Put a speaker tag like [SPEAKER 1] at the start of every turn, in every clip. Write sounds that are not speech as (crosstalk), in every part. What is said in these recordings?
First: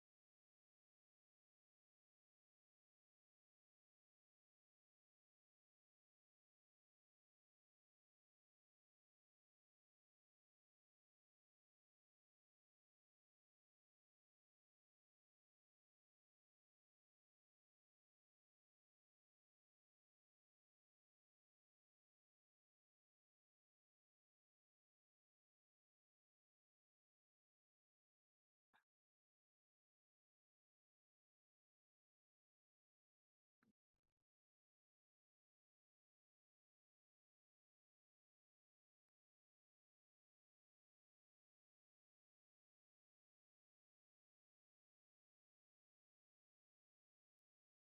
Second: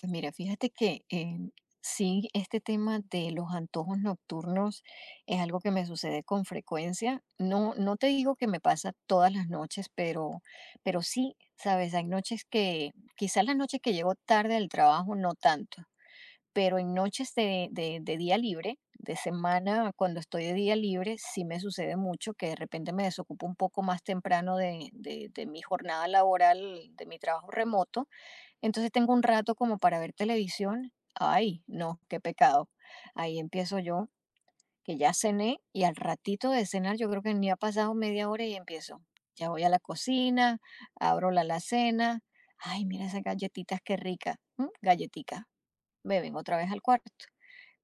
[SPEAKER 1] Pues mira, fíjate que sí, este tema de los antojos nocturnos es algo que me sucede con frecuencia. No, no te digo que me pasa todas las noches, pero sí, sabes, hay noches que, quizás las noches que llego tarde del trabajo, no tanto, pero en noches de día libre, de semana, cuando estoy de día libre, sí me sucede mucho que de repente me desocupo un poco más temprano de mi jornada laboral, de mi trabajo remoto, entonces tengo un rato como para ver televisión. Ay, no, qué pecado. Ahí empiezo yo, que ya cené y al ratito de cenar, yo creo que ni ha pasado ½ hora y empiezo. Ya voy a la cocina, abro la alacena. Ay, mira esas galletitas, qué rica. Mm, galletica. Me vengo otra vez al cuarto.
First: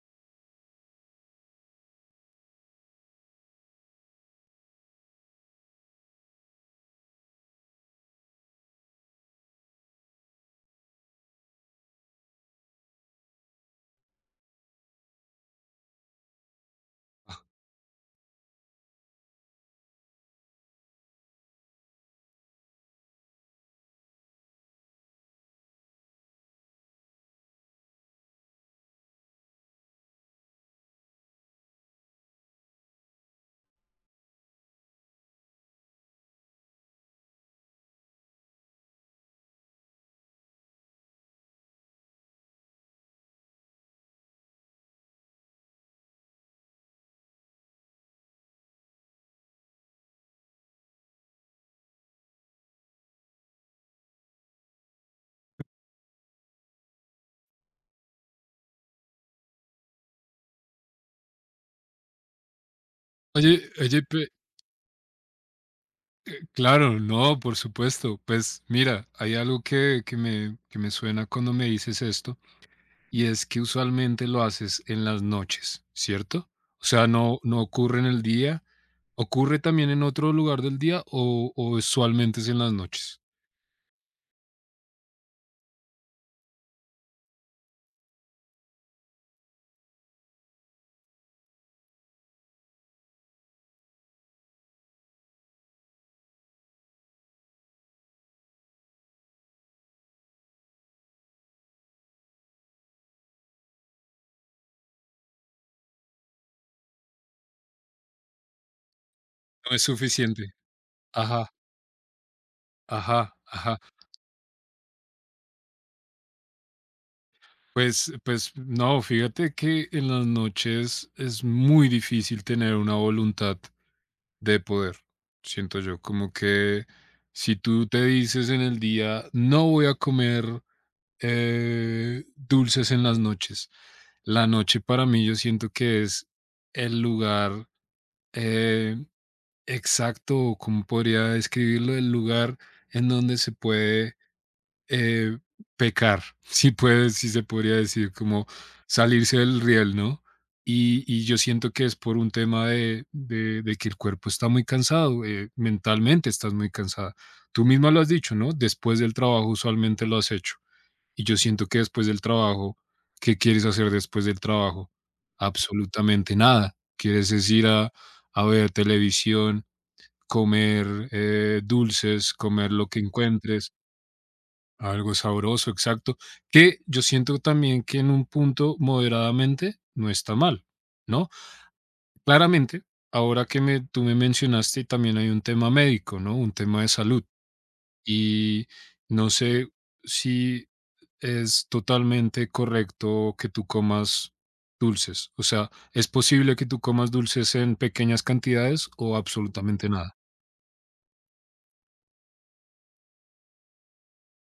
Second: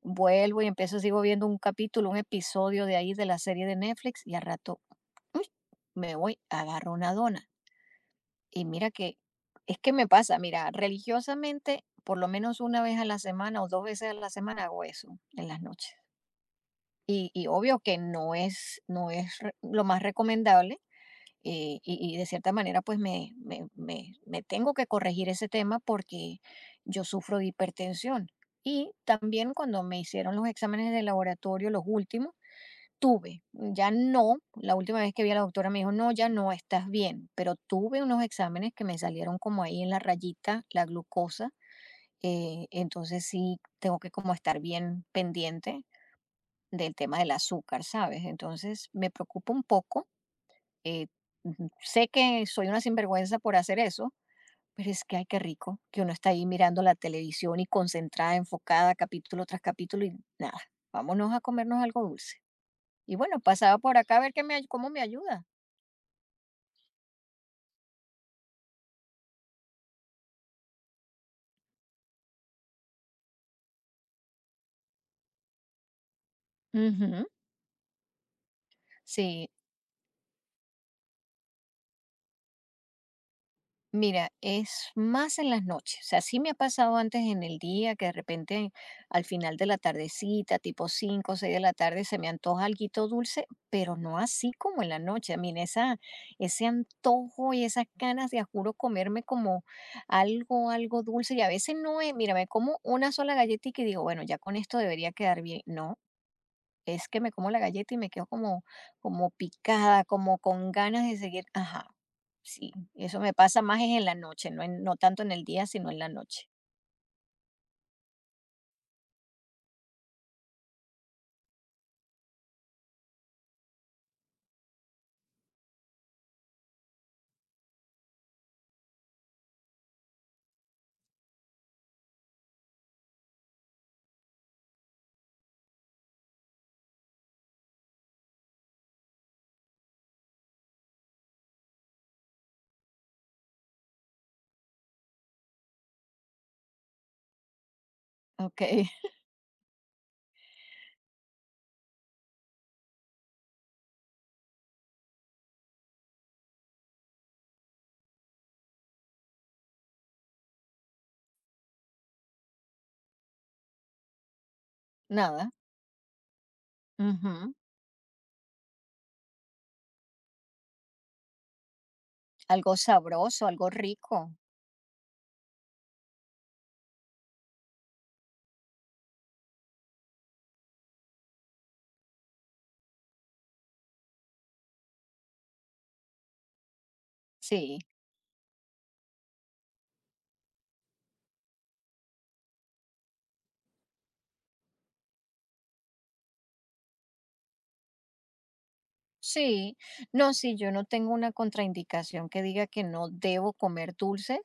[SPEAKER 1] Vuelvo y empiezo, sigo viendo un capítulo, un episodio de ahí de la serie de Netflix y al rato, uy, me voy, agarro una dona y mira que es que me pasa, mira, religiosamente, por lo menos una vez a la semana o dos veces a la semana hago eso en las noches. Y obvio que no es, lo más recomendable. Y de cierta manera, pues me tengo que corregir ese tema porque yo sufro de hipertensión. Y también cuando me hicieron los exámenes de laboratorio, los últimos, Tuve, mm, ya no, la última vez que vi a la doctora me dijo, no, ya no estás bien, pero tuve unos exámenes que me salieron como ahí en la rayita, la glucosa. Entonces sí tengo que como estar bien pendiente del tema del azúcar, ¿sabes? Entonces me preocupa un poco. eh, Ujú, sé que soy una sinvergüenza por hacer eso, pero es que ay, qué rico, que uno está ahí mirando la televisión y concentrada, enfocada, capítulo tras capítulo y nada, vámonos a comernos algo dulce. Y bueno,
[SPEAKER 2] Oye
[SPEAKER 1] pasaba por
[SPEAKER 2] oye,
[SPEAKER 1] acá a
[SPEAKER 2] pe
[SPEAKER 1] ver qué me, cómo me ayuda.
[SPEAKER 2] claro, no, por supuesto. Pues mira, hay algo que me que me suena cuando me dices esto, y es que usualmente lo haces en las noches, ¿cierto? O sea,
[SPEAKER 1] Ujú.
[SPEAKER 2] no ocurre en el día,
[SPEAKER 1] Sí,
[SPEAKER 2] ¿ocurre también en otro lugar del día o usualmente es en las noches?
[SPEAKER 1] mira, es más en las noches. O sea, sí me ha pasado antes en el día que de repente al final de la tardecita, tipo 5, o 6 de la tarde, se me antoja alguito dulce, pero no así como en la noche. A mí esa, ese antojo y esas ganas de, a juro, comerme como algo, algo dulce. Y a veces no es, mira, me como una sola galletita y digo, bueno, ya con esto debería quedar bien. No, es que me como la galleta y me quedo como, como
[SPEAKER 2] No es
[SPEAKER 1] picada, como
[SPEAKER 2] suficiente.
[SPEAKER 1] con ganas de seguir.
[SPEAKER 2] Ajá,
[SPEAKER 1] Ajá, sí, eso me
[SPEAKER 2] ajá,
[SPEAKER 1] pasa
[SPEAKER 2] ajá.
[SPEAKER 1] más es en la noche, no, no tanto en el día, sino en la noche.
[SPEAKER 2] Pues no, fíjate que en las noches es muy difícil tener una voluntad de poder, siento yo, como que si tú te dices en el día, no voy a comer dulces en las noches, la noche para mí yo siento que es el lugar, eh, exacto, o como podría describirlo, el lugar en donde se puede, eh, pecar, si puede, si se podría decir, como
[SPEAKER 1] Ok, (laughs)
[SPEAKER 2] salirse del riel, ¿no? Y yo siento que es por un tema de, de que el cuerpo está muy cansado, mentalmente estás muy cansada. Tú misma lo has dicho, ¿no? Después del trabajo usualmente lo has hecho. Y yo siento que después del trabajo, ¿qué quieres hacer después del trabajo?
[SPEAKER 1] nada.
[SPEAKER 2] Absolutamente nada. Quieres es
[SPEAKER 1] Ujú.
[SPEAKER 2] ir a ver televisión, comer dulces, comer
[SPEAKER 1] Algo
[SPEAKER 2] lo que
[SPEAKER 1] sabroso, algo
[SPEAKER 2] encuentres
[SPEAKER 1] rico.
[SPEAKER 2] algo sabroso, exacto. Que yo siento también que en un punto moderadamente no está mal, ¿no? Claramente, ahora que me, tú me mencionaste, también hay un tema médico, ¿no? Un tema de salud.
[SPEAKER 1] Sí.
[SPEAKER 2] Y no sé si es totalmente correcto que tú comas dulces. O sea, ¿es posible que tú comas dulces en pequeñas cantidades o
[SPEAKER 1] Sí,
[SPEAKER 2] absolutamente nada?
[SPEAKER 1] no, sí, yo no tengo una contraindicación que diga que no debo comer dulces.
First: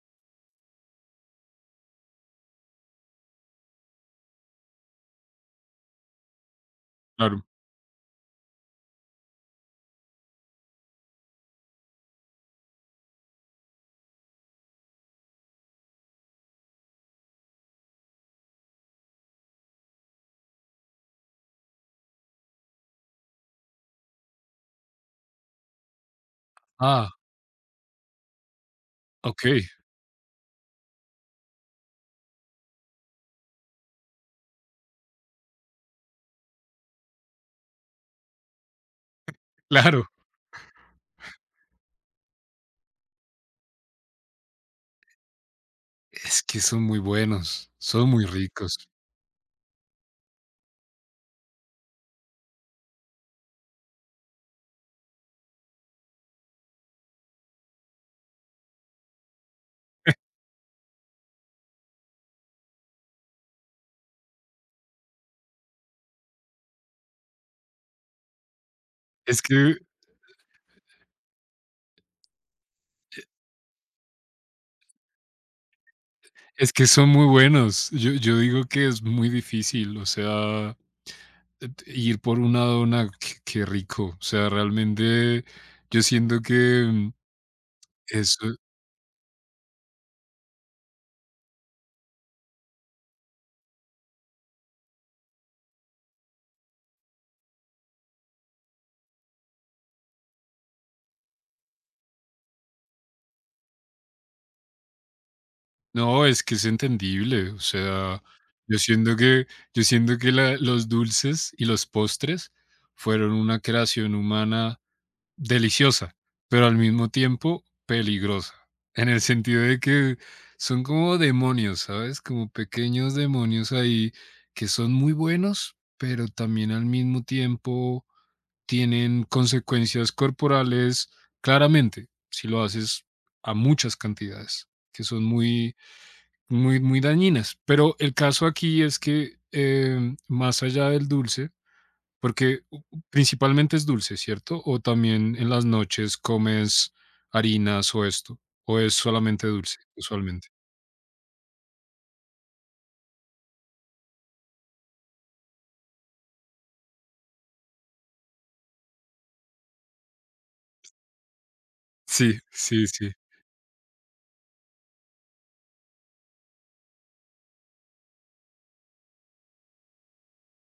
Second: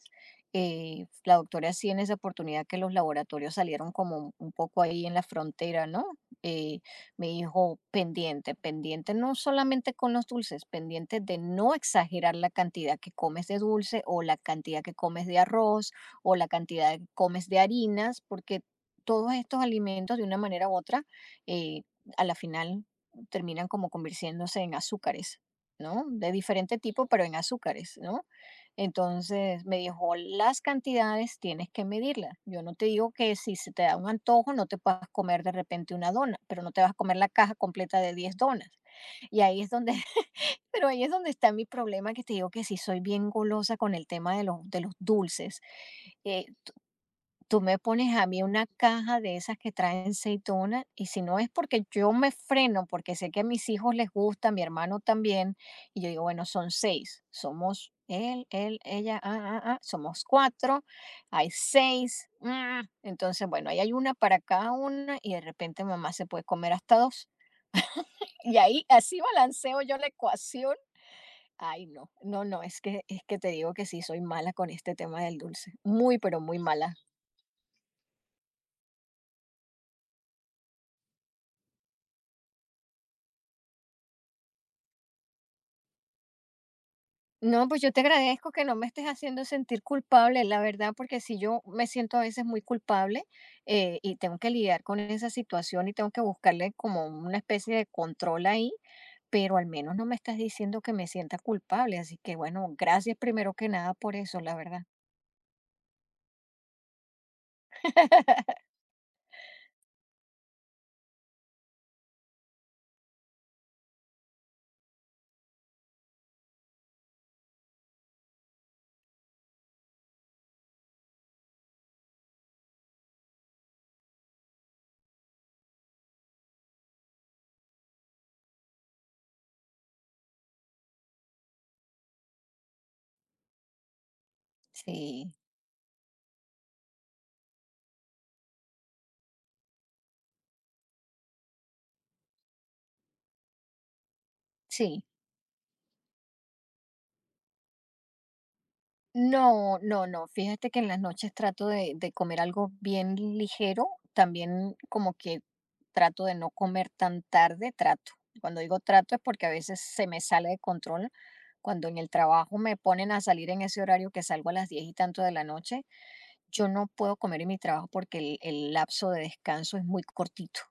[SPEAKER 1] La doctora sí en esa oportunidad que los laboratorios salieron como un poco ahí en la frontera, ¿no? Eh, Me
[SPEAKER 2] Claro.
[SPEAKER 1] dijo pendiente, pendiente no solamente con los dulces, pendiente de no exagerar la cantidad que comes de dulce o la cantidad que comes de arroz o la cantidad que comes de harinas, porque todos estos alimentos de una manera u otra… eh, a la final terminan como convirtiéndose en azúcares, ¿no? De diferente tipo,
[SPEAKER 2] Ah,
[SPEAKER 1] pero en azúcares, ¿no?
[SPEAKER 2] ok,
[SPEAKER 1] Entonces
[SPEAKER 2] (laughs)
[SPEAKER 1] me dijo, las cantidades tienes que medirlas. Yo no te digo que si se te da un antojo no te puedas comer de repente una dona, pero no te vas a comer la caja completa de 10 donas. Y ahí es donde,
[SPEAKER 2] claro.
[SPEAKER 1] (laughs) pero ahí es donde está mi problema, que te digo que si soy bien golosa con el tema de los dulces.
[SPEAKER 2] Es
[SPEAKER 1] eh,
[SPEAKER 2] que son muy
[SPEAKER 1] Tú
[SPEAKER 2] buenos,
[SPEAKER 1] me
[SPEAKER 2] son
[SPEAKER 1] pones a
[SPEAKER 2] muy
[SPEAKER 1] mí una
[SPEAKER 2] ricos.
[SPEAKER 1] caja de esas que traen aceitunas y si no es porque yo me freno, porque sé que a mis hijos les gusta, a mi hermano también, y yo digo, bueno, son seis, somos él, él, ella, ah, ah, ah, somos cuatro, hay seis, ah. Entonces bueno, ahí hay una para cada una y de repente mamá se puede comer hasta dos. Y ahí así
[SPEAKER 2] Es que
[SPEAKER 1] balanceo yo la ecuación. Ay, no, no, no, es que te digo que sí, soy mala con este tema del dulce, muy, pero muy
[SPEAKER 2] es que
[SPEAKER 1] mala.
[SPEAKER 2] son muy buenos. Yo digo que es muy difícil, o sea, et ir por una dona, qué rico. O sea, realmente yo siento que,
[SPEAKER 1] No, pues yo te
[SPEAKER 2] eso
[SPEAKER 1] agradezco que no me estés haciendo sentir culpable, la verdad, porque si yo me siento a veces muy culpable. Y tengo que lidiar con esa situación y tengo que buscarle como una especie de control ahí, pero al menos no me estás diciendo que me sienta culpable, así que bueno, gracias primero que nada por eso, la verdad.
[SPEAKER 2] no, es que es entendible. O sea,
[SPEAKER 1] (laughs)
[SPEAKER 2] yo siento que yo siento que la los dulces y los postres fueron una creación humana deliciosa, pero al mismo tiempo peligrosa, en el sentido de que son como demonios, ¿sabes? Como pequeños demonios ahí que son muy buenos, pero también al mismo tiempo tienen consecuencias corporales claramente, si lo haces a muchas cantidades, que son
[SPEAKER 1] Sí,
[SPEAKER 2] muy, muy, muy dañinas. Pero el caso aquí es que, más allá del dulce, porque u principalmente es dulce, ¿cierto? ¿O
[SPEAKER 1] sí.
[SPEAKER 2] también en las noches comes harinas o esto? ¿O es solamente dulce,
[SPEAKER 1] No, no, no.
[SPEAKER 2] usualmente?
[SPEAKER 1] Fíjate que en las noches trato de comer algo bien ligero. También como que trato de no comer tan tarde, trato. Cuando digo trato es porque a veces se me sale de control. Cuando en el
[SPEAKER 2] Sí,
[SPEAKER 1] trabajo me
[SPEAKER 2] sí,
[SPEAKER 1] ponen
[SPEAKER 2] sí.
[SPEAKER 1] a salir en ese horario que salgo a las diez y tanto de la noche, yo no puedo comer en mi trabajo porque el lapso de descanso es muy cortito.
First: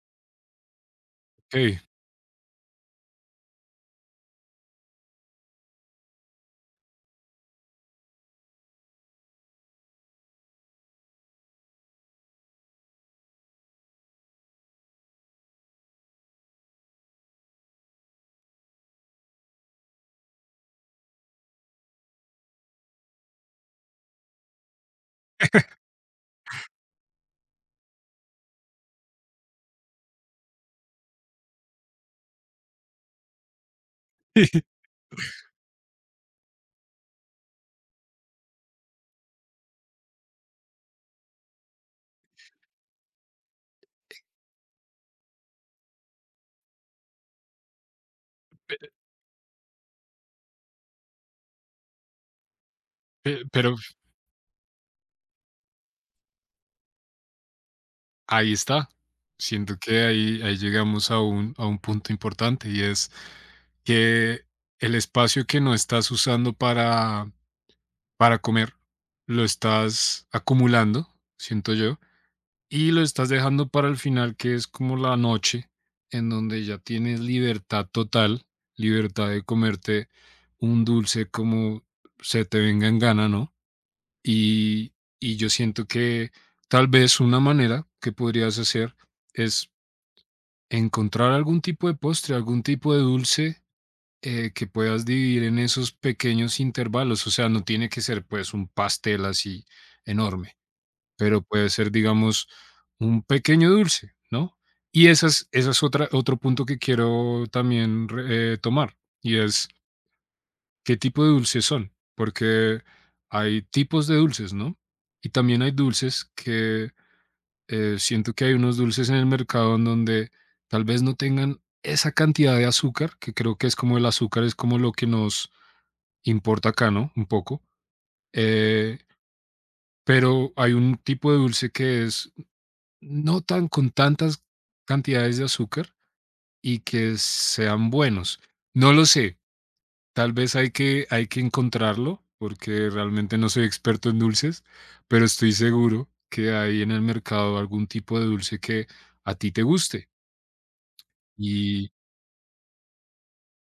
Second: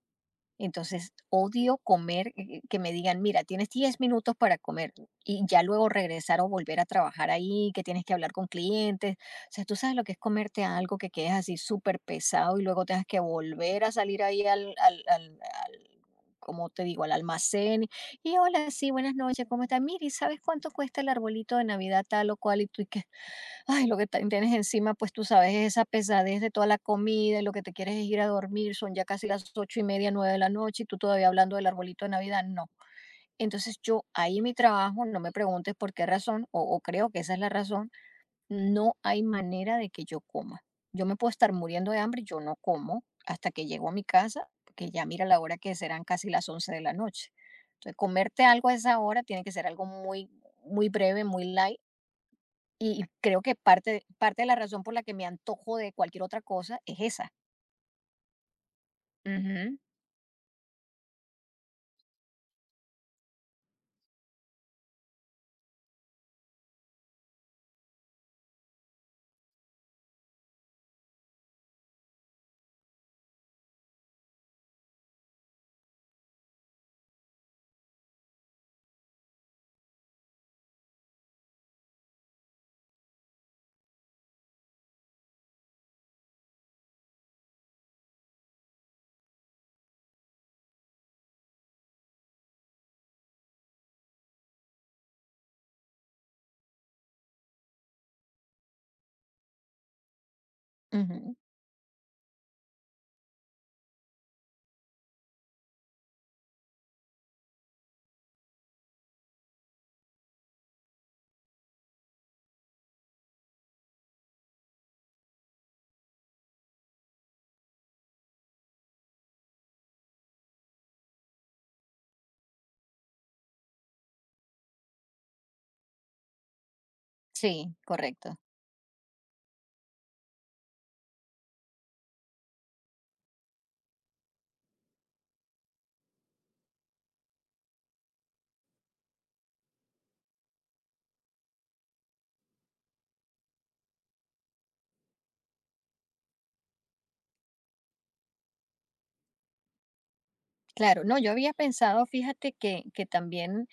[SPEAKER 1] Entonces, odio
[SPEAKER 2] Okey.
[SPEAKER 1] comer, que me digan, mira, tienes 10 minutos para comer y ya luego regresar o volver a trabajar ahí, que tienes que hablar con clientes. O sea, tú sabes lo que es comerte algo que quedes así súper pesado y luego tengas que volver a salir ahí al- como te digo, al almacén. Y hola, sí, buenas noches, ¿cómo estás? Mira, ¿y sabes cuánto cuesta el arbolito de Navidad tal o cual? Y tú, ¿qué? Ay, lo que tienes encima, pues tú sabes, es esa pesadez de toda la comida y lo que te quieres es ir a dormir. Son ya casi las ocho y media, nueve de la noche y tú todavía hablando del arbolito de Navidad. No. Entonces yo ahí mi
[SPEAKER 2] (laughs)
[SPEAKER 1] trabajo, no me preguntes por qué razón, o creo que esa es la razón, no hay manera de que yo coma. Yo me puedo estar muriendo de hambre, yo no como hasta que llego a mi casa, porque ya mira la hora que serán casi las once de la noche. Entonces comerte algo a esa hora tiene que ser algo muy, muy breve, muy light y creo
[SPEAKER 2] Pe
[SPEAKER 1] que
[SPEAKER 2] pero
[SPEAKER 1] parte de la razón por la que me antojo de cualquier otra cosa es esa.
[SPEAKER 2] ahí está.
[SPEAKER 1] Ujú,
[SPEAKER 2] Siento que ahí llegamos a un punto importante, y es que el espacio que no estás usando para comer, lo estás acumulando, siento yo, y lo estás dejando para el final, que es como la noche, en donde ya tienes libertad total, libertad de comerte un dulce como se te venga en gana, ¿no? Y, y yo siento que tal vez una manera que podrías hacer es encontrar algún tipo de postre, algún tipo de dulce, que puedas dividir en esos pequeños intervalos. O sea, no tiene que ser pues un pastel así enorme,
[SPEAKER 1] ujú.
[SPEAKER 2] pero puede ser, digamos, un pequeño dulce, ¿no? Y esa es otra otro punto que quiero también re tomar, y es, ¿qué tipo de dulces son? Porque hay tipos de dulces, ¿no? Y también hay dulces que, siento que hay unos dulces en el mercado en donde tal vez no tengan esa cantidad de azúcar, que creo que es como el azúcar es como lo que nos importa acá, ¿no? Un poco,
[SPEAKER 1] Sí, correcto.
[SPEAKER 2] eh, pero hay un tipo de dulce que es no tan con tantas cantidades de azúcar y que sean buenos. No lo sé, tal vez hay que encontrarlo, porque realmente no soy experto en dulces, pero estoy seguro que hay en el mercado algún tipo de dulce que a ti te guste
[SPEAKER 1] Claro, no, yo había
[SPEAKER 2] y
[SPEAKER 1] pensado, fíjate que también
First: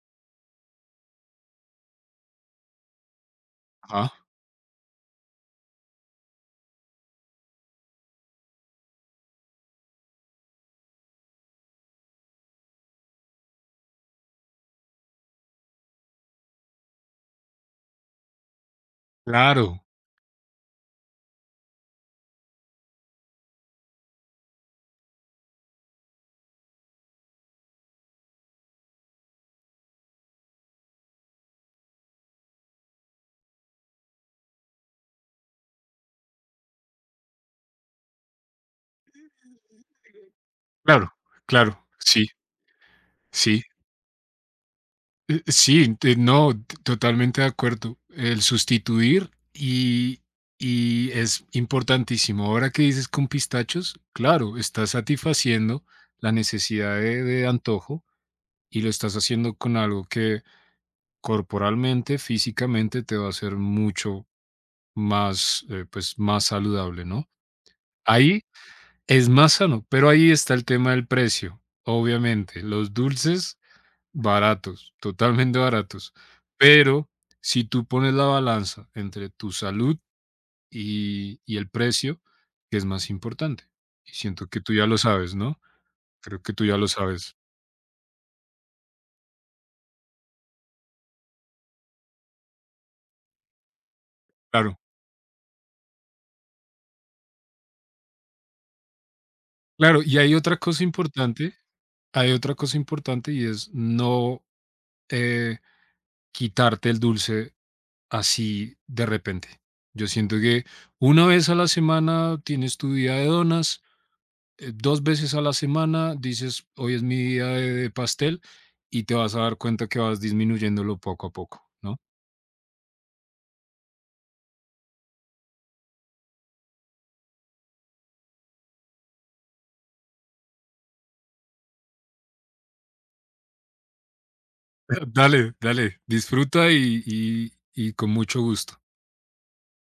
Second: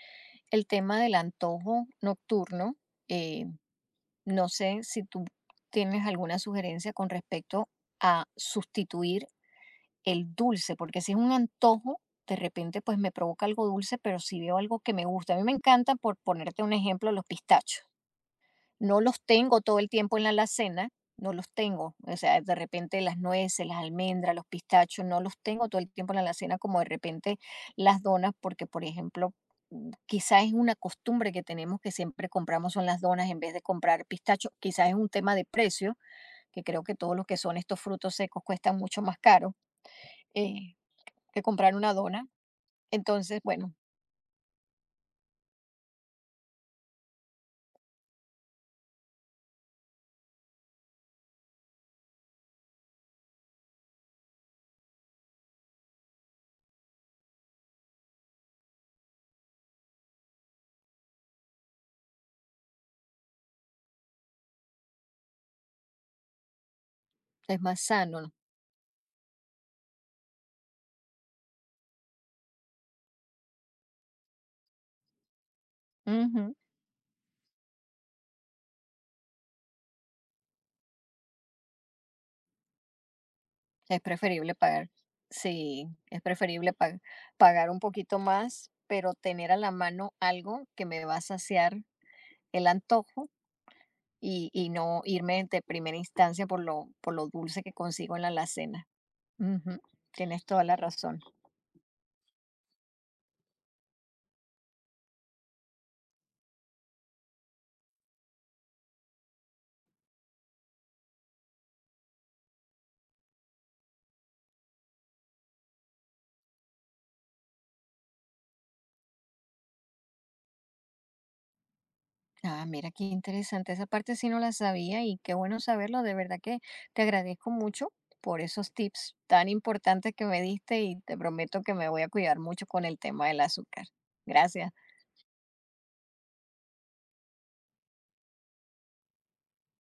[SPEAKER 1] el tema del antojo nocturno, eh,
[SPEAKER 2] ajá,
[SPEAKER 1] no sé si tú tienes alguna sugerencia con respecto a sustituir el dulce, porque si es un antojo, de repente, pues, me provoca algo dulce, pero si veo algo que me gusta. A mí me encantan, por ponerte un ejemplo, los pistachos. No los tengo todo
[SPEAKER 2] claro,
[SPEAKER 1] el tiempo en la alacena, no los tengo. O sea, de repente las nueces, las almendras, los pistachos, no los tengo todo el tiempo en la alacena como de repente las donas, porque por ejemplo, mm, quizás es una costumbre que tenemos que siempre compramos son las donas en vez de comprar pistachos. Quizás es un tema de precio, que creo que todos los que son estos frutos secos cuestan mucho más caro eh,
[SPEAKER 2] claro,
[SPEAKER 1] que comprar
[SPEAKER 2] claro,
[SPEAKER 1] una
[SPEAKER 2] sí,
[SPEAKER 1] dona. Entonces,
[SPEAKER 2] sí.
[SPEAKER 1] bueno,
[SPEAKER 2] Sí, no, totalmente de acuerdo. El sustituir y es importantísimo. Ahora que dices con pistachos, claro, estás satisfaciendo la necesidad de antojo y lo estás haciendo con algo que corporalmente, físicamente te va a hacer mucho más, pues, más saludable, ¿no?
[SPEAKER 1] es más sano, ¿no?
[SPEAKER 2] Ahí es más sano, pero ahí está el tema del precio. Obviamente, los dulces baratos, totalmente baratos.
[SPEAKER 1] Ujú.
[SPEAKER 2] Pero si tú pones la balanza entre tu salud y el precio, ¿qué es más importante?
[SPEAKER 1] Es
[SPEAKER 2] Y siento
[SPEAKER 1] preferible
[SPEAKER 2] que tú ya
[SPEAKER 1] pagar.
[SPEAKER 2] lo sabes, ¿no?
[SPEAKER 1] Sí, es
[SPEAKER 2] Creo que tú
[SPEAKER 1] preferible
[SPEAKER 2] ya lo
[SPEAKER 1] pa
[SPEAKER 2] sabes.
[SPEAKER 1] pagar un poquito más, pero tener a la mano algo que me va a saciar el antojo y
[SPEAKER 2] Claro,
[SPEAKER 1] no irme de primera instancia por lo dulce que consigo en la alacena. Ujú,
[SPEAKER 2] claro. Y hay
[SPEAKER 1] tienes
[SPEAKER 2] otra
[SPEAKER 1] toda la
[SPEAKER 2] cosa
[SPEAKER 1] razón.
[SPEAKER 2] importante, hay otra cosa importante y es no, eh, quitarte el dulce así de repente. Yo siento que una vez a la semana tienes tu día de donas, 2 veces a la semana dices: "Hoy es mi día de pastel", y te vas a dar cuenta que vas disminuyéndolo poco a poco, ¿no?
[SPEAKER 1] Ah, mira, qué interesante, esa parte sí no la sabía y qué bueno saberlo, de verdad que te agradezco mucho por esos tips tan importantes que me diste y te prometo que me voy a cuidar mucho con el tema del azúcar. Gracias.
[SPEAKER 2] (laughs) Dale, dale, disfruta y y con mucho gusto.